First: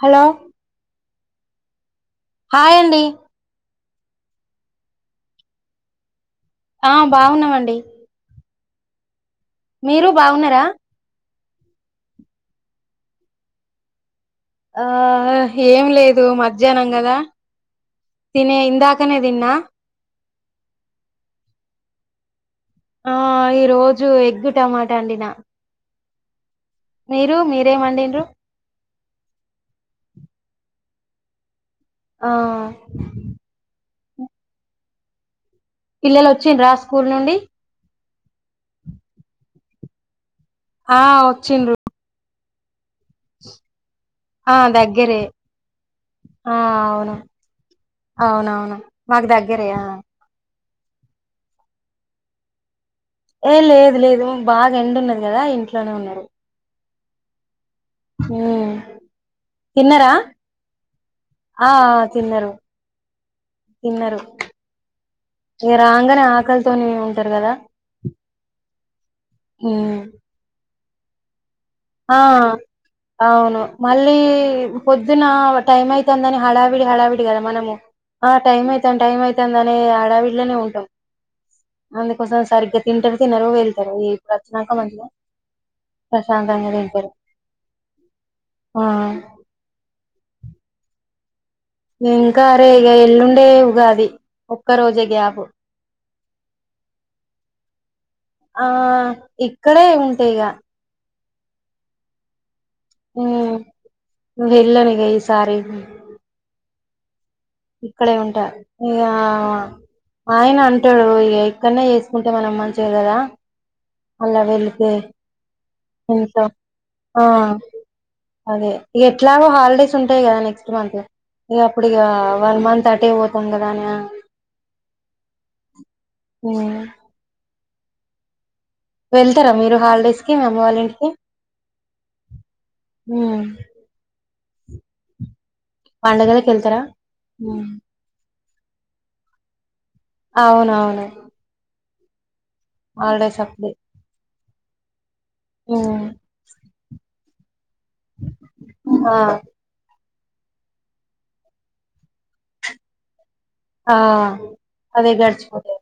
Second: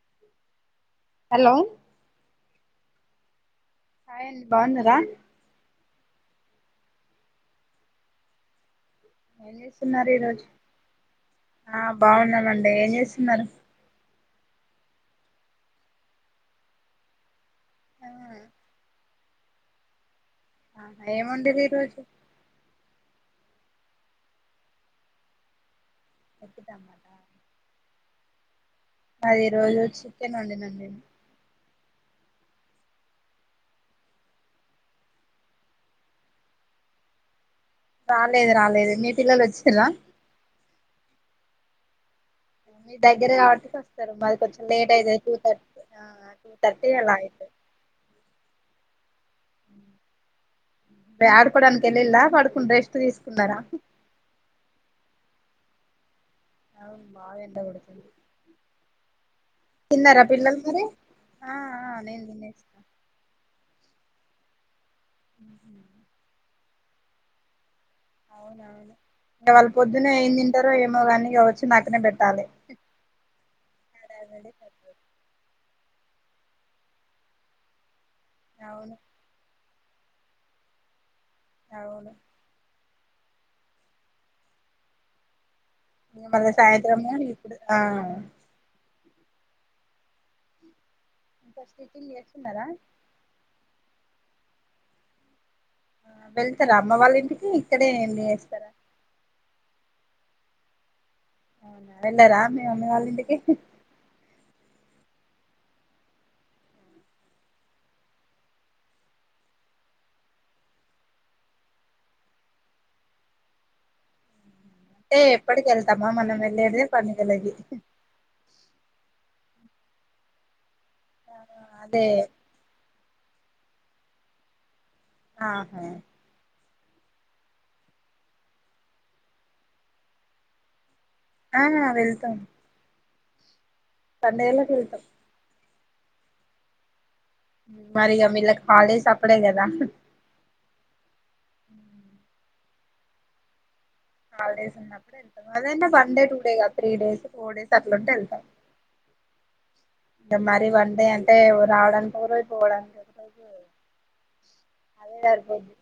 Hello hello hi అండి hi అండి బాగున్నారా ఆ బాగున్నామండి ఏం మీరు చేస్తున్నారు ఈరోజు బావున్నారా ఆ బాగున్నానండి ఏం చేస్తున్నారు ఆ ఏం లేదు మధ్యాహ్నం కధ తినే ఇందా కొన్ని తిన్నా ఆహా ఏం వండిరి ఈ రోజు ఆ ఈ రోజు ఎగ్గు టమాటా అండి నా ఎక్కుత మీరు మీరేం వండిండ్రు అది ఈ రోజు చికెన్ వండినన్ నేను ఆ పిల్లలు వచ్చిండ రా స్కూల్ నుండి రాలేదు రాలేదు మీ పిల్లలు వచ్చలా ఆ వచ్చిండు మీ దగ్గర కాబట్క వస్తారు మారి ఆ కొంచెం లేట్ అయితుంది దగ్గరే టూ థర్టీ టూ ఆ థర్టీ ఎలా అవును అయితు అవునవును మాకు దగ్గరే ఆ బ ఆడ్ పడనికి కెలిలా పడుకండ్రే ఇష్ట ఏ లేదు లేదు బాగా ఎండున్నది కదా ఇంట్లో అట్లానే ఉన్నారు అవు మా ఎంత ఉడుతు హ తిన్నారా పిల్లలు మరి ఆ తిన్నారు కిన్నారురు ఇ రాంగనే ఆకల్ తోనే ఉంటారు కదా ఇవళ ఉమ్ పొద్దునే ఏం తింట ఏమో గానీ ఆ అవును మళ్ళీ హడావిడి సరిపోదు. పొద్దున టైమ్ అయి దని హడావిడి హడావిడి కదా మనము ఆ టైమ్ అవును అయ్యితన్ టైమ్ అయితన్ అనే ఆడావిడ్లోనే ఉంటాం అవును అందుకోసం సరిగా ఇంటర్ కి [unintelligible] వెళ్తారు ఇప్పుడు వచ్చినాక [unintelligible] ప్రశాంతంగా సాయంత్రం తింటారు మళ్ళీ ఇప్పుడు ఆ ఆ ఇంకా స్టిచ్చింగ్ ఇంకా చేస్తున్నారా అరే ఇగ ఎల్లుండే ఉగాది ఒక్క రోజే గ్యాప్ ఆ వెళ్తారా అమ్మ వాళ్ళ ఇంటికి ఇక్కడే [unintelligible] ఆ ఇక్కడే ఉ తేగా అవునా వెళ్ళారా మీ మీ అమ్మ వాళ్ళ ఇంటికి వెళ్ళరిగ ఈ సారి [unintelligible] ఇక్కడే ఉంటా ఇక ఆయన అంటాడు ఇగా ఇక్కడనే చేసుకుంటే మనం మంచిది కదా అలా [unintelligible] అంటే ఎప్పటికి వెళ్తామా మనం ఇంట్లో వెళ్ళేదే ఆ పండగలకి అదే ఎట్లాగో హాలిడేస్ ఉంటాయి కదా [unintelligible] ఆ! ఇగ అప్పుడిగా అదే అంత అటే పోతాం కదా అనా? ఆహ [unintelligible] వెళ్తారా మీరు హాలిడేస్ కి మీ అమ్మ వాళ్ళ ఇంటికి ఆ వెళ్తాం హ్మ్ పండగలకి వెళ్తాం పండగలకి వెళ్తారా ఉమ్. మరిగా మీళ్లక్ హాలిడేస్ అప్పుడే గదా ఔనౌను హాలిడేస్ అప్పుడే హాలిడేస్ ఉన్నప్పుడెల్ అదైనా ఉమ్. వన్ డే టూ డే గాదు, త్రీ డేస్ ఫోర్ డేస్ అట్లుంటే వెళ్తాం. ఆ అంటే మరీ వన్ డే అంటే రావడానికి ఓరోజు పోవడానికి ఒక రోజు ఆ అదే గడిచిపోతది.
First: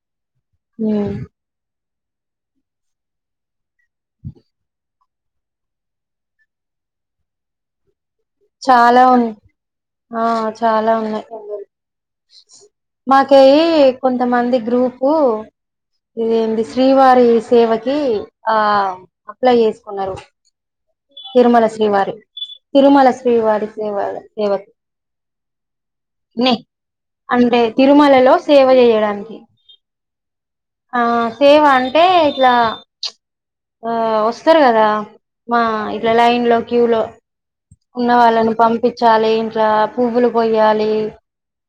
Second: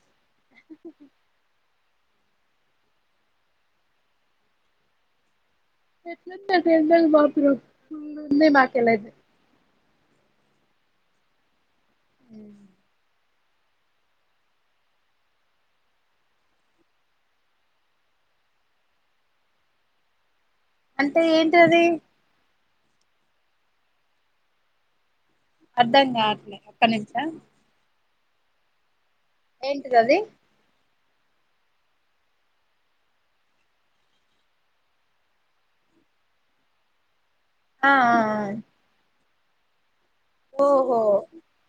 ఎట్లుందే ఫేర్వెల్ మాత్రం ఫుల్ ఉన్నాయి చాలా మాకెళ్ళైతే వుం ఆ చాలా ఉన్నాయ్ మాక్ దీ కొంతమంది గ్రూపు ఇదెంది శ్రీవారి సేవకి, అప్లై చేసుకున్నారు. అంటే తిరుమల ఏంటది? శ్రీవారి తిరుమల శ్రీవారి సేవ ఆడ సేవక్ అర్ధం కావట్లే ఒక నిమిషం హేలో సేవ చేయడానికి ఏంటిది అది ఆ సేవా అంటే ఇట్లా ఆ వస్తారు కదా మా ఇట్లా లైన్ లో క్యూ లో ఆ ఉన్న వాళ్ళని పంపించాలి రాబ్ [unintelligible] పువ్వులు కొయ్యాలి ఓహో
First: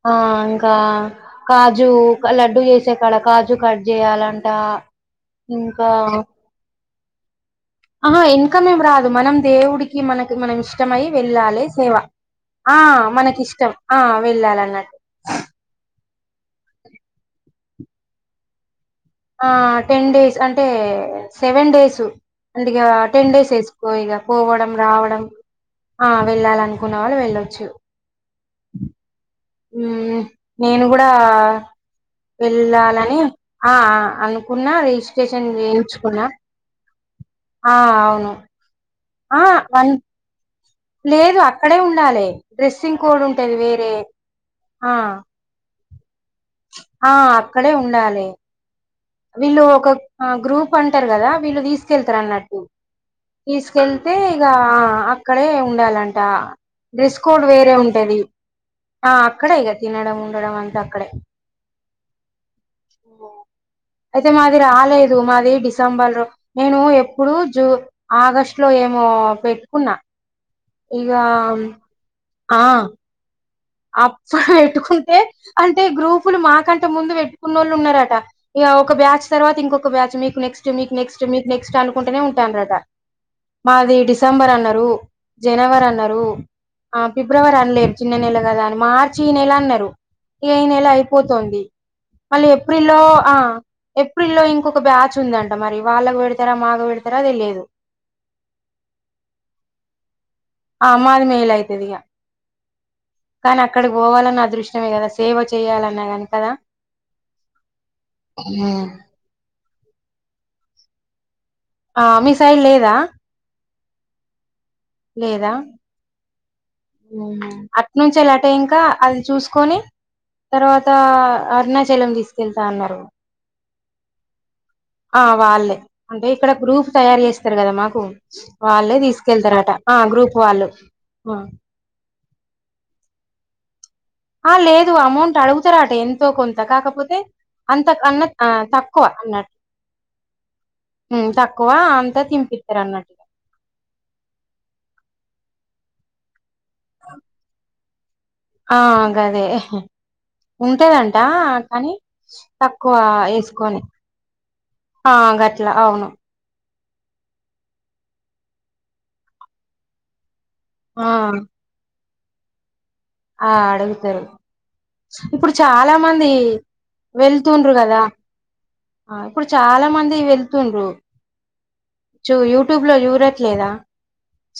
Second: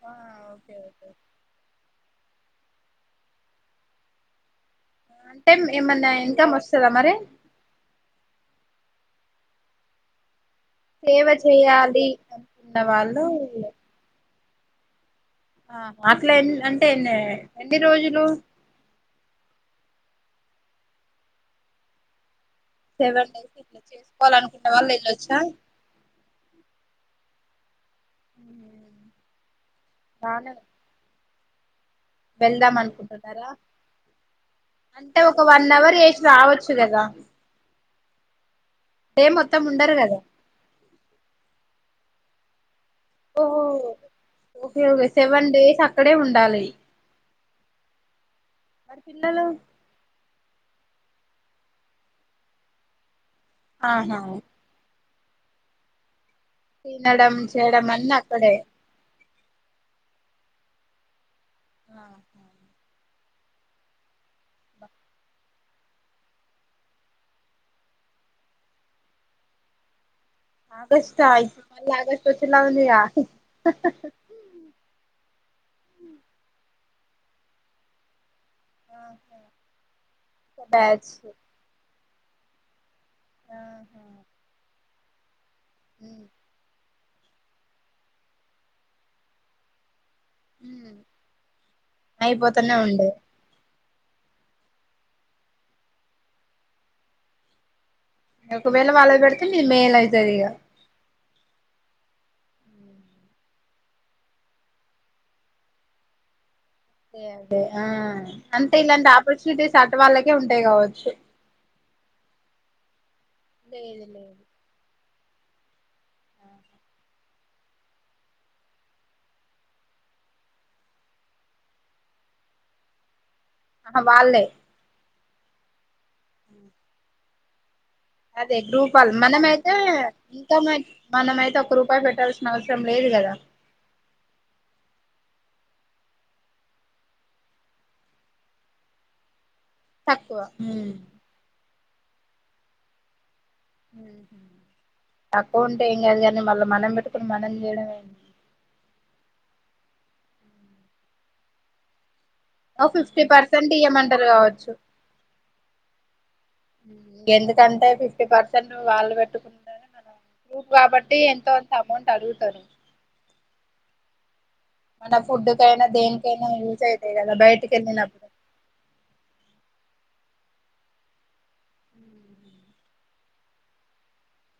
ఆ ఇంకా ఓకే ఓకే కాజు లడ్డు చేసా కాడ కాజు కట్ చేయాలంట అంటే ఏమన్నా ఇన్కమ్ వస్ త్తద మరి అహ ఇన్కమేం రాదు మనం దేవుడికి మనక్ మనం ఇష్టమై సేవ వెళ్ళాలి సేవ చేయాలి ఆ అనుకున్న వాళ్ళు మనకిష్టం ఆ వెల్లాల అన్నట్టు ఆ అట్లా ఎ అంటే ఎన్ని ఎన్ని రోజులు ఆ టెన్ డేస్ అంటే సెవెన్ డేస్ అందుకే సెవెన్ టెన్ డేస్ ఇట్లా వేసుకో ఇగ చేసుకోవాలనుకున్న పోవడం వాళ్ళు రావడం వెళ్ళొచ్చా ఆ వెళ్ళాల అనుకున్న వాళ్ళు వెళ్ళ చ్చు హ్మ్మ్ బానే నేను కూడా వెళ్దాం వెళ్ళాలని అనుకుంటున్నారా ఆ అనుకున్నా అంటే ఒక రిజిస్ట్రేషన్ వన్ అవర్ చేసి చేయించుకున్నా రావచ్చు కదా ఆ అవును డే ఆ మొత్తం వన్ ఉండరు కదా లేదు అక్కడే ఉండాలి డ్రెస్ సింగ్ కోడ్ ఉంటది ఓహో వేరే ఓకే ఆ ఓకే సెవెన్ డేస్ అక్కడే ఉండాలి ఆ అక్కడే ఉండాలి. మరి పిల్లలు వీళ్ళు ఒక ఆ గ్రూప్ అంటారు కదా వీళ్ళు తీసుకెళ్తారు అన్నట్టు తీసుకెళ్తే ఆహా ఇగ ఆ ఇక్కడే ఉండాలంటే అంట డ్రెస్ తినడం కోడ్ వేరే చేయడం అన్ని ఉంటది అక్కడే అక్కడే ఇక తినడం ఉండడం అంత అక్కడే ఆా హ్మ్మ్ అయితే మాది రాలేదు మాది డిసెంబర్ లో నేను ఎప్పుడు జూ ఆగస్ట్ లో ఏమో పెట్టుకున్నా ఇక ఆగస్ట్ ఆ ఇప్పుడు మళ్ళీ ఆగస్ట్ వచ్చేలా ఆ ఉంది గా అప్పుడు పెట్టుకుంటే అంటే గ్రూపులు మాకంటే ఇంత ముందు పెట్టుకున్న వాళ్ళు ఉన్నారట ఇగ ఒక బ్యాచ్ తర్వాత ఇంకొక బ్యాచ్ మీకు నెక్స్ట్ మీక్ బ్యాచ్ నెక్స్ట్ మీక్ నెక్స్ట్ అను కుంటనే ఉంటాన్రటా మాది ఆహా డిసెంబర్ అన్నరు. జనవర్ అన్నారు ఉమ్ ఆ ఫిబ్రవరి అన్లేదు చిన్న నెల కదా అని మార్చి ఈ నెల అన్నరు ఇగ ఈ నెల ఉమ్ అయిపోతోంది మళ్ళీ అయిపోతూనే ఏప్రిల్ల్లో ఉండే ఆ ఏప్రిల్ లో ఇంకొక బ్యాచ్ ఉందంట మరి వాళ్ళకు పెడతారా మాకు పెడతారా తెలియదు. ఒకవేళ వాలది పెడితే మీరు మే లో అయ్యి ఆ మాది మేలయితదిగా కానీ అక్కడకి పోవాన్న అదృష్ట్యమే కదా సేవ చెయ్యాలన్నా గాని కదా అదే అదే ఆ అంటే ఇలాంటి ఆపర్చునిటీస్ అటు వాళ్ళకే ఉంటాయి కావ చె ఆ మీ సైన్ లేదా లేదు లేదు లేదా ఆ అట్నుంచెల్ అటే ఇంకా అది చూస్కొని తర్వాత అరుణాచలం తీసుకెళ్తా అన్నరు. ఆహా వాల్లే ఆ వాళ్ళే అంటే ఇక్కడ గ్రూఫ్ తయార్ చేస్తారు కదా మా అదే గ్రూప్ వాళ్ళు మనమైతే ఆ గ్రూప్ ఇంకా వాళ్ళు మ మనమైతే ఒక్క రూపాయి పెట్టల్సి అవసరం లేదు కదా ఆ లేదు అమౌంట్ అడుగుతారట ఎంతో కొంత కాకపోతే అంత కన్న తక్కువ అన్నట్ తక్కువ క్కువ అంతా తింపిత్తరన్నట్టు తక్కువ ఉంటే ఏం కాదు గని మళ్ళ మనం పెట్టుకొని మనం చేయడమే ఆ గదే ఉంటదంట కని ఓ తక్కువ ఫిఫ్టీ పర్సెంట్ ఎస్కొని ఇయ్యమంటారు కావచ్చు ఆ గట్ ఇలా అవును ఎందుకంటే ఫిఫ్టీ పర్సెంట్ వాళ్ళు పెట్టుకున [inaudible] గ్రూప్ ఆ కాబట్టి ఎంతో అంత అమౌంట్ తరుతరు ఆ అడుగుతరు. మన ఫుడ్ ఇప్పుడు కైనా చాలా మంది దేనికైనా యూజ్ అవుతాయి కదా వెళ్తుంన్రూ బయటికి కదా వెళ్ళినప్పుడు ఇప్పుడు ఆ చాలా మంది వెళ్ ప్తున్రు చూ నేను యూట్యూబ్లో చూడట్లేదా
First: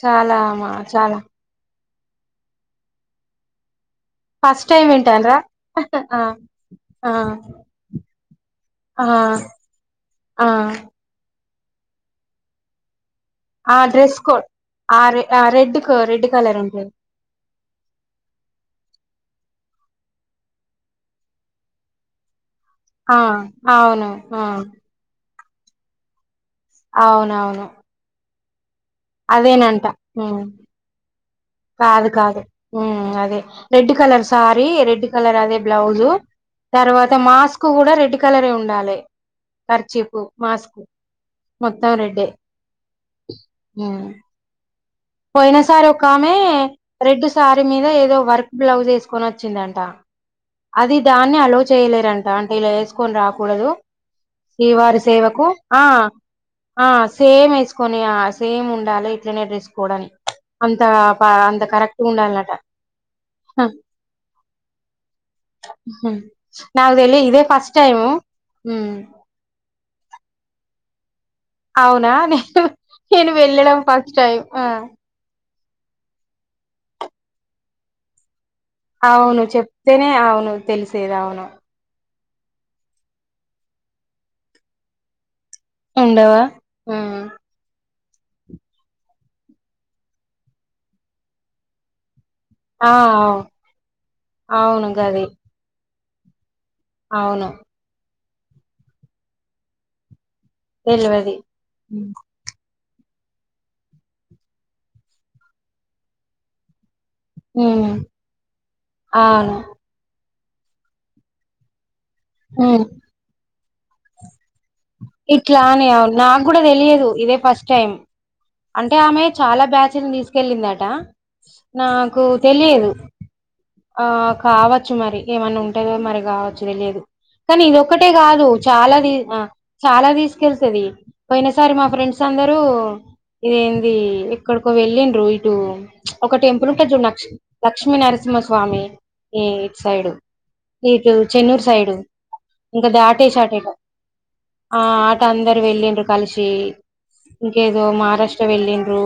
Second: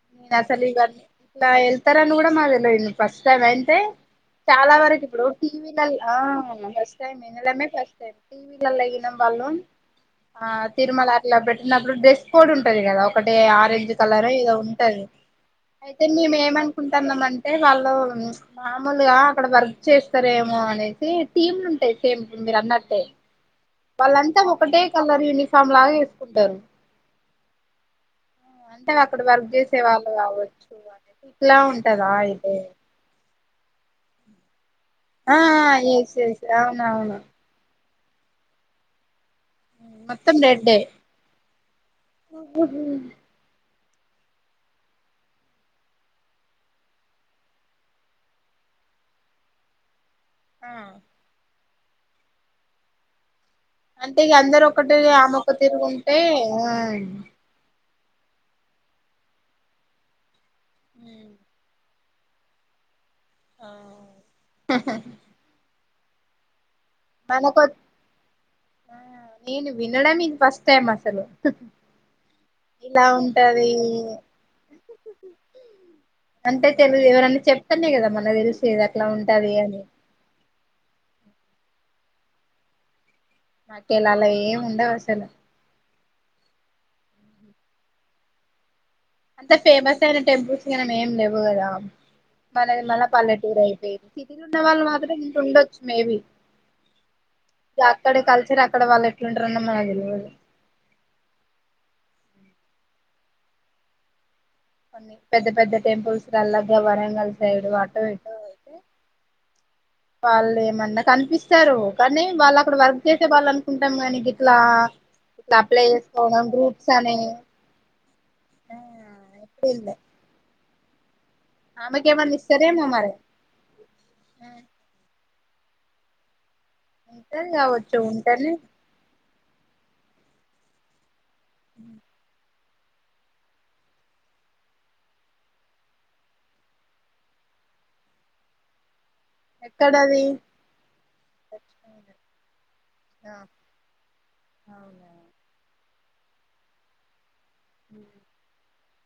చాలా మా చాలా ఇ తరని కూడా మా తెలియింది ఫస్ట్ టైమ్ [unintelligible] ఫస్ట్ చాలా టైం వరకు ఇప్పుడు వింటాన్రా ఆ టీవీలలో ఫస్ట్ టై ఆ వినడమే ఫస్ట్ టై ఆ టీవీలలో వాళ్ళు ఆ తిరుమల అట్లా పెట్ న్నప్పుడు డ్రెస్ కోడ్ ఉంటది కదా ఒకటే ఆ ఆరెంజ్ డ్రెస్ కలర్ కోడ్ [unintelligible] ఆ రె ఆ రెడ్ కు అయితే రెడ్ మేము కలర్ ఉంటది ఏమనుకుంటున్నాం అంటే వాళ్ళు మామూలుగా అక్కడ ఇక్కడ వర్క్ చేస్తారేమో అనేసి టీమ్లు ఉంటాయి సేమ్ మీరు అన్నట్టే ఆ అవును వాళ్ళంతా ఆ ఒకటే కలర్ యూనిఫార్ [unintelligible] లాగా ఏసుకుంటరు. అవునవును అంటే అక్కడ వర్క్ చేస్ సే అదేనంట ఉమ్ మవచ్చచ్చు అ కాదు కాదు అదే red colour sorry red red ఆ కలర్ అదే బ్లౌజ ఎస్ ఎస్ తర్వా అవునవును మాస్ కూడా రె రెడ్ కలరే ఉండాలి ఖర్చీపు మొత్తం మాస్క్ రెడ్డే మొత్తం రెడ్డే అ పోయిన సారి ఒక ఆమె రెడ్ సారీ మీద ఏదో వర్క్ బ్లౌజ్ వేసుకొని వచ్చిందంట ఆ అది దాన్ని ఆలోచ చేయలేర అంట అంటే ఇలా వేకొని రా కూడదు అంటే ఇగ అందరు ఒకటి శ్రీవారి ఆమె సేవకు ఒక తిరుగుంటే ఆ సేమ వే కొని సేమ్ ఉండాలి ఇట్లనే డెస్ కుడం అంత ఉమ్ బా అంత కరెక్ట్ డాలట ఆ హ నాదలి ఇదే మనకొ ఫస్ట్ టైము ఆ చలో అవునా నేను నేను ఉంటది వెళ్ళడం ఫస్ట్ టైమ్ ఆ అంటే తెలుదు ఎవరన్నా చెప్తనే కదా మన తెలుసు అవును చెప్తేనే అవును తెలిసేది అవును మాకేల అలా ఏం ఉండవు అసలు ఉండవా అంత ఫేమస్ అయిన టెంపుల్స్ మనం ఏం లేగు కదా మనది ఆ మన అవు పల్లెటూరు అయితే సిటీలో ఉన్న వాళ్ళు అవును మాత్రం గది ఇంకా ఉండొచ్చు మేబి అవును ఇక్కడ కలిసిరు అక్కడ వాళ్ళు ఎట్లు ఉంటారొ నాకు తెలియదు తెలవది కొన్ని పెద్ద పెద్ద టెంపుల్స్ అల్లాగ [inaudible] ఆ వాళ్ళు ఏమన్నా కనిపిస్తారు కానీ వాళ్ళు అక్కడ ఉమ్ వర్క్ చేసే దాళ్ళన్ ఉంటాం కాని ఇట్లా అనే నాకు కూడా గ్రూప్స్ తెలియదు అని ఇదే ఫస్ట్ టైం ఆ అంటే ఆమె చాలా ఎప్పుడు ఇల్లే బ్యాచ్లు తీసుకెళ్ లిమ్మట ఆమెకి నాకు ఏమన్నా ఇస్తారేమో తెలియదు మరి ఆ కావచ్చు మరి ఏమన్నా ఉంటాదో మరి కావచ్చు తెలియదు ఉంటది కానీ ఇది కావచ్చు ఒక్కటే కాదు ఉంటేనే చాలా ది చాలా దీస్ తెలిసెది పోయిన సారి మా ఫ్రెండ్స్ అందరూ క ఏంది ఇక్కడికో వెళ్ళిండ్రు ఇటు ఒక టెంపుల్ ఉంటది చూడు లక్ష్ లక్ష్మీ నరసింహ స్వామి ఈ ఇటు సైడు ఎక్కడది ఇటు చెన్నూరు సైడు ఇంకా ఆ దాటేసి అటూ ఎమో ఆ అవునా అటూ అందరు వెళ్ళిర్రు కలిసి ఇంకేదో మా ఇష్ట వెళ్ళిన్రూ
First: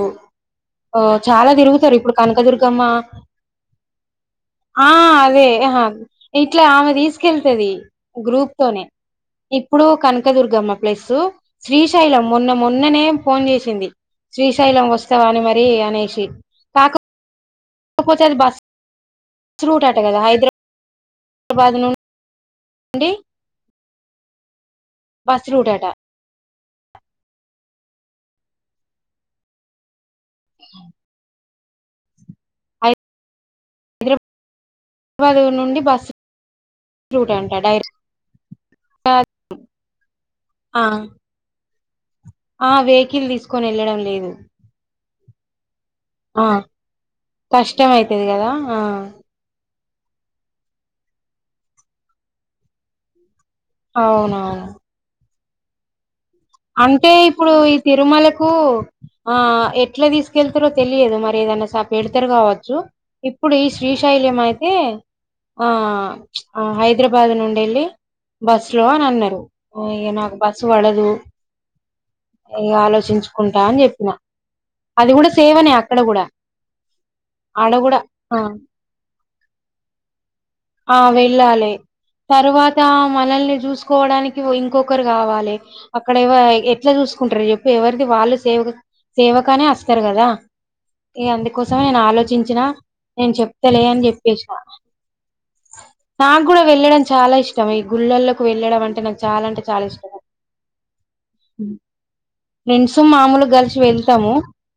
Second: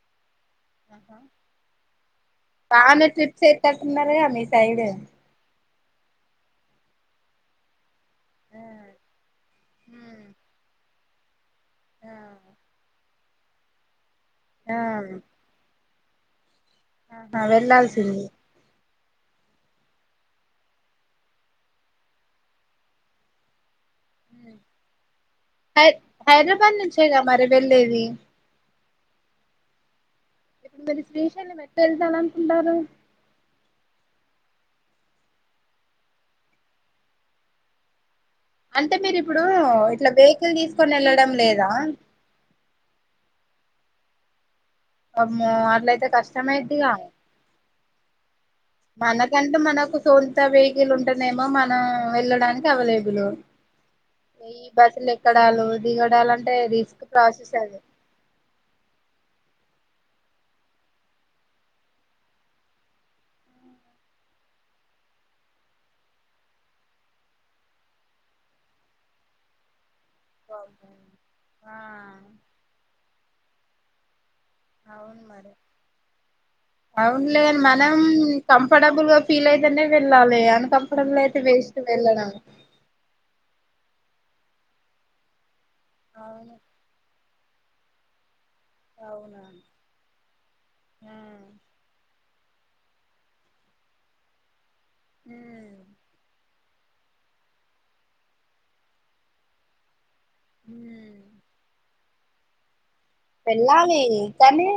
ఓ ఆహా చాలా తిరుగుతారు ఇప్పుడు కనకదుర్గమ్మా బానే ట్రిప్స్ ఎత్తట్టున్నారుగా మీ సైడ్ ఆ అదే [inaudible] ఇట్లా ఆమె తీసుకెళ్తాది గ్రూప్ తోనే ఇప్పుడు ఉమ్ కనకదుర్గమ్మ ప్లస్ ఆ శ్రీశైలం మొన్న మొన్ననే ఫోన్ చేసింది శ్రీశైలం వస్తావా అని మరి అనే షి ఆ [inaudible] ఐపొతాది బస్ అసలూటట క [unintelligible] దా హైదరాబ హైదబాద్ ను అండి హ హై హైదరాబాద్ నుంచేగా మరి వెళ్ళేది. ఎ. ఎప్పటికి పేషణళ్ళమే. వెళ్తాననుకుంటారు. హైదరాబాద్ నుండి బస్సు రూట్ అంట డైరె. అంటే మీరి ఇప్పుడు ఇట్లా వెకిల్ ఆ తీసుకొని వెళ్ళడం లేదా. ఆ వెకిల్ తీసుకొని వెళ్ళడం లేదు. ఆమ్మో ఆన్లైన్. ఆ కష్టం అయితది కదా ఆ. మనకంటూ మనకు సొంత వెకిల్ ఉంటానేేమో మన వెళ్ళడానికి అవలేబులు. అవునవును. ఎక్కడాలు దిగడాల. అంటే ఇప్పుడు ఈ తిరుమలకు ఆ ఎ. ఎట్లా తీసుకెళ్తారో తెలియదు మరి ఏదైనా స ఎడతరు కావచ్చు, ఇప్పుడు ఈ శ్రీశైలం అయితే, ఆ హైదరాబాద్ నుండేళ్ళి బస్ లో అని అన్నారు. ఇగ నాకు బస్సు వడదు. ఆ ఎయ్యాలి. ఆలోచించుకుంటా అని చెప్పిన. అది కూడా సేవనే అక్కడ కూడా అవునులే గని ఆడ మనం కూడా ఆ కంఫర్టబుల్గా ఫీల్ అయితేనే వెళ్ళాలి, ఆ ఆన్కంఫర్టబుల్ అయితే వెళ్ళాలి వేస్త వెళ్ళడం. ఓ ఇంకొకరు కావాలే. అక్కడ ఏవ అవును ఎట్లా చూసు. కొంటారు చెప్పు ఎవరిది వాల్లె చుసు. సేవ అవునా సేవకానే అస్తారు కదా, ఇగ అందుకోసమే నేను ఆలోచించి. చేపిన నేను చెప్తలే అని చెప్పేసిన. తాల్. నాకు కూడా వెళ్ళడం చాలా ఇష్టం, ఈ గుళ్ల్లోకి వెళ్ళడం అంటే నాకు చాలా అంటే చాలా ఇష్టం. హ మేన్స్. వెళ్ళాలి కానీ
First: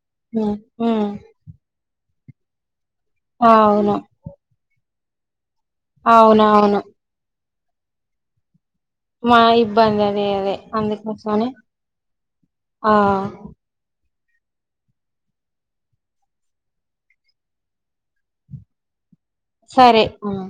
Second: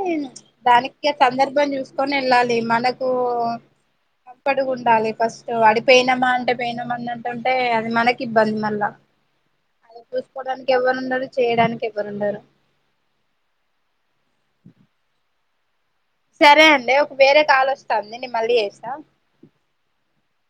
ఉమ్ దానికి సందర్భాం చూసుకో. వెళ్ళాలి మనకు. అవును ఓ పడుగు ఉండాలలే. పాస్ తోఅడియినమ్మా అంటే అవునవును పయినమ్మా అని అంటాండ్ టే అది మనకి ఇబ్బంద్ మల్ల మా ఇబ్బంది అదే అదే ఉండరు అందుకోసమనే. చేయడానికి ఎవరు ఉండరు ఆహ్ సరే అండి ఒక వేరే కాలోస్తాంది. నేన్ మళ్ళీ చేస్తా సరే ఆహ్